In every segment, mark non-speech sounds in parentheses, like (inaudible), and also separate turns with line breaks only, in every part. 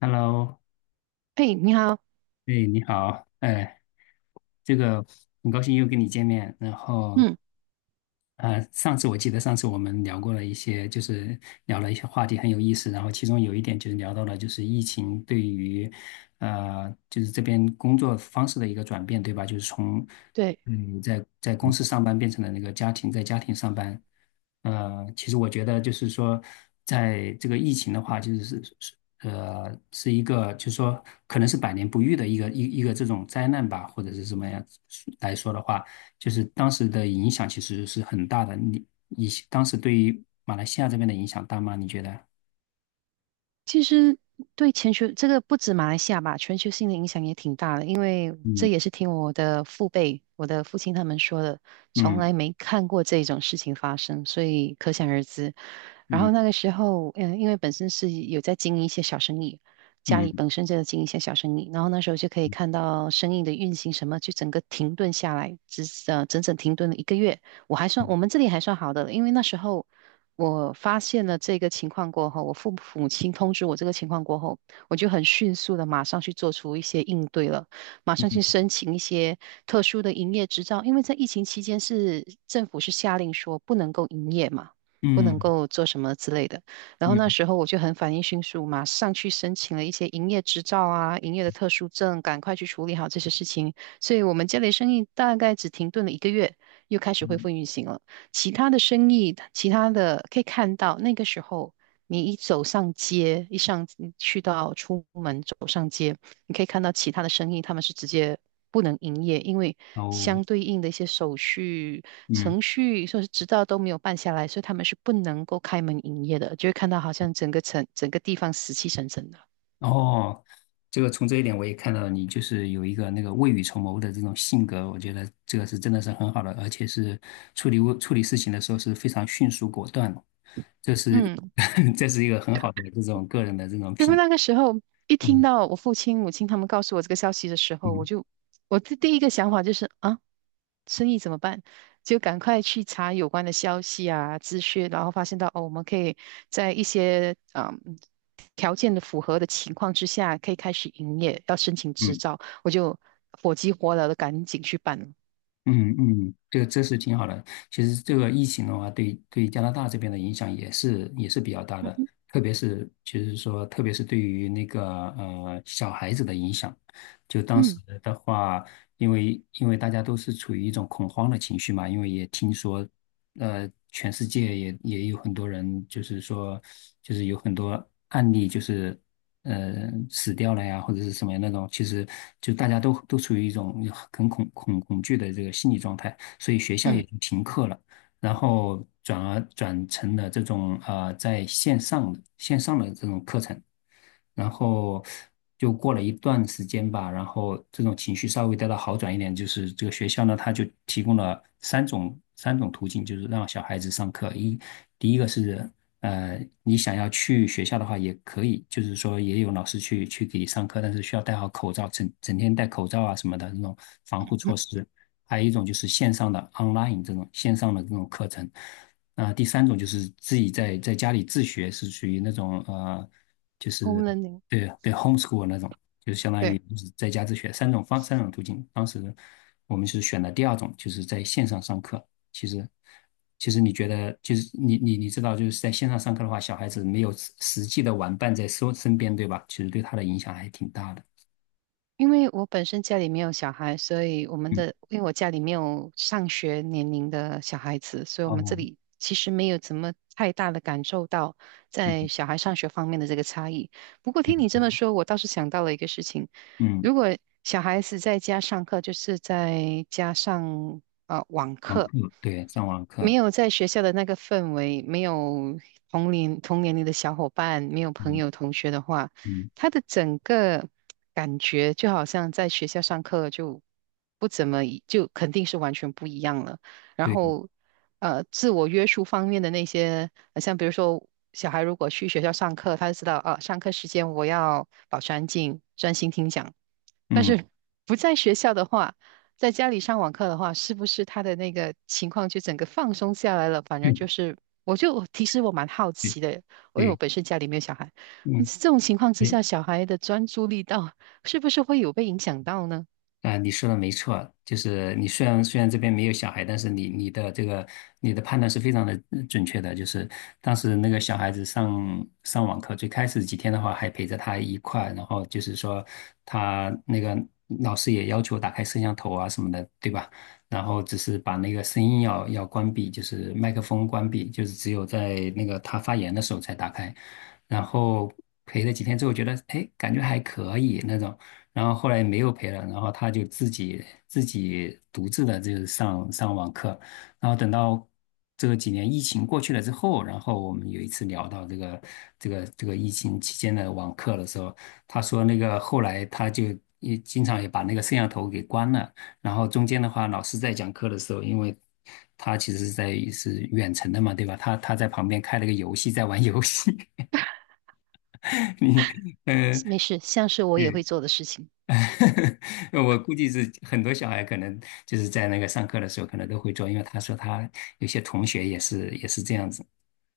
Hello，
嘿，你好。
哎，你好，哎，这个很高兴又跟你见面。然后，
嗯。
上次我们聊过了一些，就是聊了一些话题很有意思。然后其中有一点就是聊到了就是疫情对于，就是这边工作方式的一个转变，对吧？就是从
对。
你在公司上班变成了那个家庭，在家庭上班。呃，其实我觉得就是说，在这个疫情的话，就是是一个，就是说可能是百年不遇的一个一个这种灾难吧，或者是什么样来说的话，就是当时的影响其实是很大的。你当时对于马来西亚这边的影响大吗？你觉得？
其实对全球这个不止马来西亚吧，全球性的影响也挺大的，因为这
嗯，
也是听我的父辈、我的父亲他们说的，从
嗯，
来没看过这种事情发生，所以可想而知。然后
嗯，
那个时候，因为本身是有在经营一些小生意，家里
嗯，
本身就在经营一些小生意，然后那时候就可以看到生意的运行什么，就整个停顿下来，整整停顿了一个月。我们这里还算好的，因为那时候。我发现了这个情况过后，我父母亲通知我这个情况过后，我就很迅速的马上去做出一些应对了，马上去
嗯，
申请一些特殊的营业执照，因为在疫情期间是政府是下令说不能够营业嘛，不能
嗯，
够做什么之类的。然后那
嗯，
时候我就很反应迅速，马上去申请了一些营业执照啊、营业的特殊证，赶快去处理好这些事情。所以我们家里生意大概只停顿了一个月，又开始恢
嗯，
复运行了。其他的生意，其他的可以看到，那个时候你一走上街，你去到出门走上街，你可以看到其他的生意，他们是直接不能营业，因为
哦，
相对应的一些手续
嗯。
程序，说是执照都没有办下来，所以他们是不能够开门营业的，就会看到好像整个城整个地方死气沉沉的。
哦，这个从这一点我也看到你就是有一个那个未雨绸缪的这种性格，我觉得这个是真的是很好的，而且是处理事情的时候是非常迅速果断的，这是
嗯，
(laughs) 这是一个很好的这种个人的这种
因为
品，
那个时候一听
嗯，
到我父亲、母亲他们告诉我这个消息的时候，
嗯，
我的第一个想法就是啊。生意怎么办？就赶快去查有关的消息啊、资讯，然后发现到哦，我们可以在一些条件的符合的情况之下，可以开始营业，要申请执
嗯，
照，我就火急火燎的赶紧去办了。
嗯，嗯，这个这是挺好的。其实这个疫情的话，对加拿大这边的影响也是比较大
嗯
的，
哼。
特别是对于那个小孩子的影响。就当时
嗯
的话，因为大家都是处于一种恐慌的情绪嘛，因为也听说，全世界也有很多人，就是说，就是有很多案例，就是死掉了呀，或者是什么那种，其实就大家都处于一种很恐惧的这个心理状态，所以学校也
嗯
就停课了。然后转而转成了这种在线上的线上的这种课程，然后就过了一段时间吧，然后这种情绪稍微得到好转一点，就是这个学校呢，他就提供了三种途径，就是让小孩子上课。一，第一个是你想要去学校的话也可以，就是说也有老师去给你上课，但是需要戴好口罩，整整天戴口罩啊什么的那种防护
嗯
措施。还有一种就是线上的 online 这种线上的这种课程，第三种就是自己在家里自学，是属于那种就是
，home learning。
对对 homeschool 那种，就是相当于
对。
就是在家自学三种途径。当时我们是选的第二种，就是在线上上课。其实其实你觉得就是你知道就是在线上上课的话，小孩子没有实际的玩伴在身边，对吧？其实对他的影响还挺大的。
因为我本身家里没有小孩，所以我们
嗯。
的，因为我家里没有上学年龄的小孩子，所以我们这
哦。
里其实没有怎么太大的感受到在
嗯，
小孩上学方面的这个差异。不过
嗯，
听你这么
嗯。
说，我倒是想到了一个事情，
嗯，
如果小孩子在家上课，就是在家上网
网
课。
课，对，上网
没
课。
有在学校的那个氛围，没有同年龄的小伙伴，没有朋
嗯，
友同学的话，
嗯。
他的整个感觉就好像在学校上课就不怎么一就肯定是完全不一样了。然
对。
后，自我约束方面的那些，像比如说小孩如果去学校上课，他就知道啊，上课时间我要保持安静，专心听讲。但
嗯
是不在学校的话，在家里上网课的话，是不是他的那个情况就整个放松下来了？反而就
(laughs)
是，我就其实我蛮好
对，
奇的，因为我
对。
本身家里没有小孩。
嗯。
这种情况之
对。
下，小孩的专注力是不是会有被影响到呢？
啊、你说的没错，就是你虽然这边没有小孩，但是你的判断是非常的准确的。就是当时那个小孩子上网课，最开始几天的话还陪着他一块儿，然后就是说他那个老师也要求打开摄像头啊什么的，对吧？然后只是把那个声音要关闭，就是麦克风关闭，就是只有在那个他发言的时候才打开。然后陪了几天之后，觉得哎，诶感觉还可以那种。然后后来没有陪了，然后他就自己独自的就是上网课，然后等到这个几年疫情过去了之后，然后我们有一次聊到这个疫情期间的网课的时候，他说那个后来他就也经常也把那个摄像头给关了，然后中间的话老师在讲课的时候，因为他其实是远程的嘛，对吧？他在旁边开了个游戏在玩游戏，(laughs) 你呃。
没事，像是我也会
嗯。
做的事情。
(laughs) 我估计是很多小孩可能就是在那个上课的时候可能都会做，因为他说他有些同学也是这样子，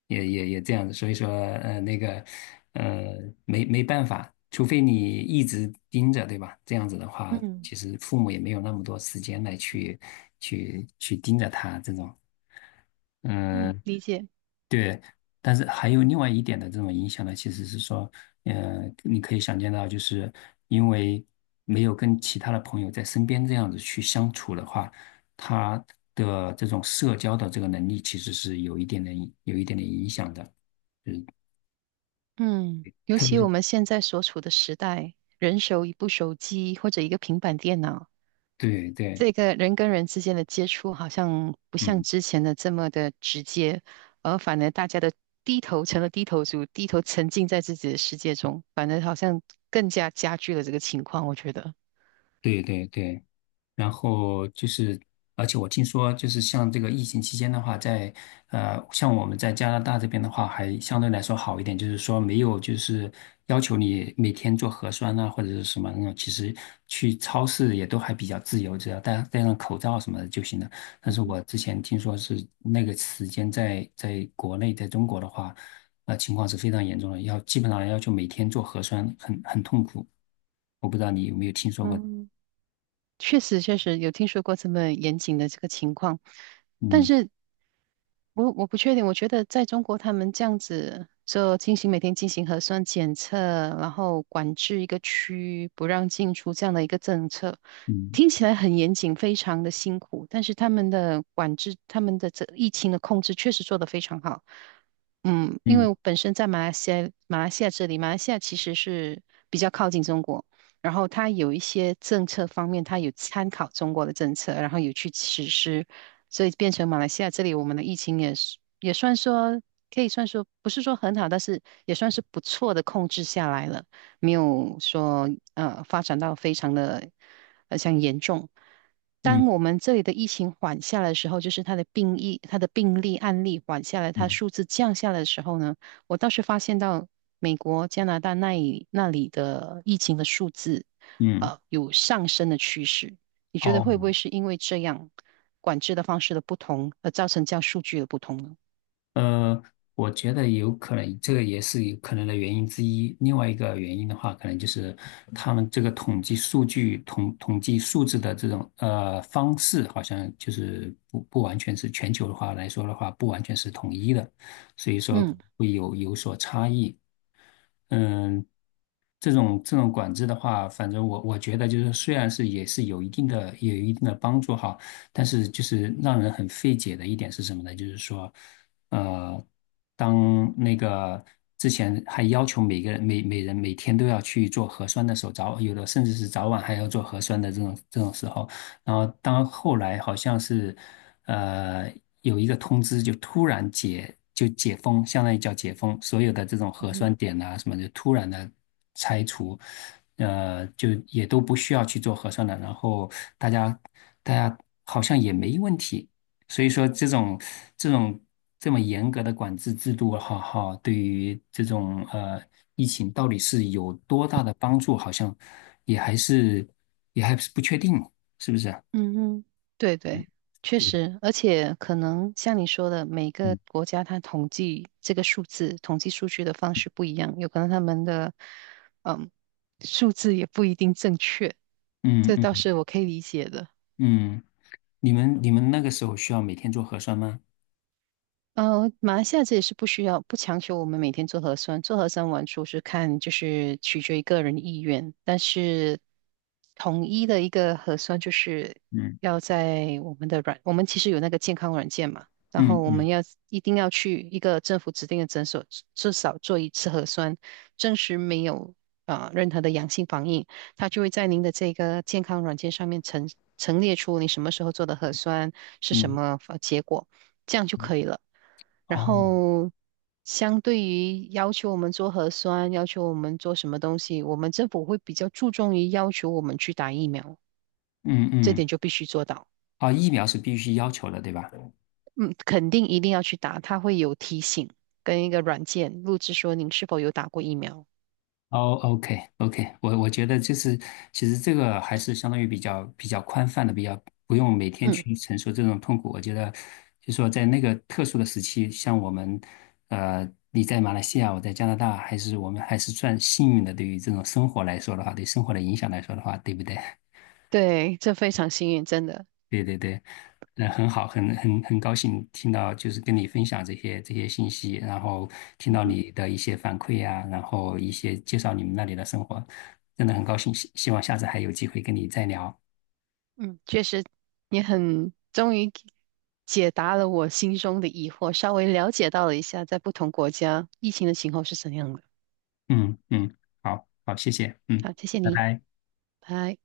也这样子，所以说那个呃没没办法，除非你一直盯着，对吧？这样子的话，
嗯
其实父母也没有那么多时间来去盯着他这种。
嗯，
嗯。
理解。
对，但是还有另外一点的这种影响呢，其实是说，你可以想见到，就是因为没有跟其他的朋友在身边这样子去相处的话，他的这种社交的这个能力其实是有一点点有一点点影响的。嗯，
嗯，尤
特别
其我
是。
们现在所处的时代，人手一部手机或者一个平板电脑，
对，对。
这个人跟人之间的接触好像不像
嗯。
之前的这么的直接，而反而大家的低头成了低头族，低头沉浸在自己的世界中，反而好像更加加剧了这个情况，我觉得。
对，对，对。然后就是，而且我听说，就是像这个疫情期间的话，在像我们在加拿大这边的话，还相对来说好一点，就是说没有就是要求你每天做核酸啊，或者是什么那种，其实去超市也都还比较自由，只要戴戴上口罩什么的就行了。但
嗯
是
哼。
我之前听说是那个时间在国内，在中国的话，情况是非常严重的，要基本上要求每天做核酸，很很痛苦。我不知道你有没有听说过？
嗯，确实，确实有听说过这么严谨的这个情况，但
嗯，
是我不确定。我觉得在中国，他们这样子就进行每天进行核酸检测，然后管制一个区不让进出这样的一个政策，
嗯，
听起来很严谨，非常的辛苦。但是他们的管制，他们的这疫情的控制确实做得非常好。嗯，因
嗯。
为我本身在马来西亚，马来西亚这里，马来西亚其实是比较靠近中国。然后它有一些政策方面，它有参考中国的政策，然后有去实施，所以变成马来西亚这里我们的疫情也算说可以算说不是说很好，但是也算是不错的控制下来了，没有说发展到非常的像严重。当
嗯，
我们这里的疫情缓下来的时候，就是它的病例案例缓下来，它
嗯，
数字降下来的时候呢？我倒是发现到美国、加拿大那里的疫情的数字，
嗯，
有上升的趋势。你觉得会不
哦。
会是因为这样管制的方式的不同，而造成这样数据的不同呢？
呃，我觉得有可能，这个也是有可能的原因之一。另外一个原因的话，可能就是他们这个统计数字的这种方式，好像就是不完全是，全球的话来说的话，不完全是统一的，所以说
嗯。
会有有所差异。嗯，这种这种管制的话，反正我我觉得就是，虽然是也是有一定的帮助哈，但是就是让人很费解的一点是什么呢？就是说，呃，当那个之前还要求每人每天都要去做核酸的时候，早有的甚至是早晚还要做核酸的这种这种时候，然后当后来好像是呃有一个通知，就突然解就解封，相当于叫解封，所有的这种
嗯
核
哼。
酸点呐什么就突然的拆除，就也都不需要去做核酸了，然后大家大家好像也没问题。所以说这种这种这么严格的管制制度，哈哈，对于这种疫情到底是有多大的帮助，好像也还是也还是不确定，是不是？
嗯哼。对对，确
对，
实，而且可能像你说的，每个
嗯，
国家它统计这个数字、统计数据的方式不一样，有可能他们的嗯数字也不一定正确，
嗯，
这
嗯，
倒是我可以理解的。
嗯。你们那个时候需要每天做核酸吗？
马来西亚这也是不需要，不强求我们每天做核酸，做核酸完出是看就是取决于个人意愿，但是统一的一个核酸就是
嗯，
要在我们的软，我们其实有那个健康软件嘛，然后
嗯，
我们
嗯，
要一定要去一个政府指定的诊所，至少做1次核酸，证实没有任何的阳性反应，它就会在您的这个健康软件上面陈列出你什么时候做的核酸是什
嗯，
么结果，这样就可以了。然
哦，
后相对于要求我们做核酸，要求我们做什么东西，我们政府会比较注重于要求我们去打疫苗，
嗯，
这
嗯。
点就必须做到。
啊，疫苗是必须要求的，对吧？
嗯，肯定一定要去打，它会有提醒跟一个软件录制说您是否有打过疫苗。
哦，OK，OK，我觉得就是其实这个还是相当于比较宽泛的，比较不用每天
嗯，
去承受这种痛苦。我觉得就说在那个特殊的时期，像我们，你在马来西亚，我在加拿大，还是我们还是算幸运的。对于这种生活来说的话，对生活的影响来说的话，对不对？
对，这非常幸运，真的。
对，对，对。那很好，很很高兴听到，就是跟你分享这些信息，然后听
嗯
到
哼。
你的一些反馈呀、然后一些介绍你们那里的生活，真的很高兴，希望下次还有机会跟你再聊。
嗯，确实，你很终于解答了我心中的疑惑，稍微了解到了一下在不同国家疫情的情况是怎样的。
嗯，嗯，好，好，谢谢。嗯，
好，谢谢
拜
你，
拜。
拜。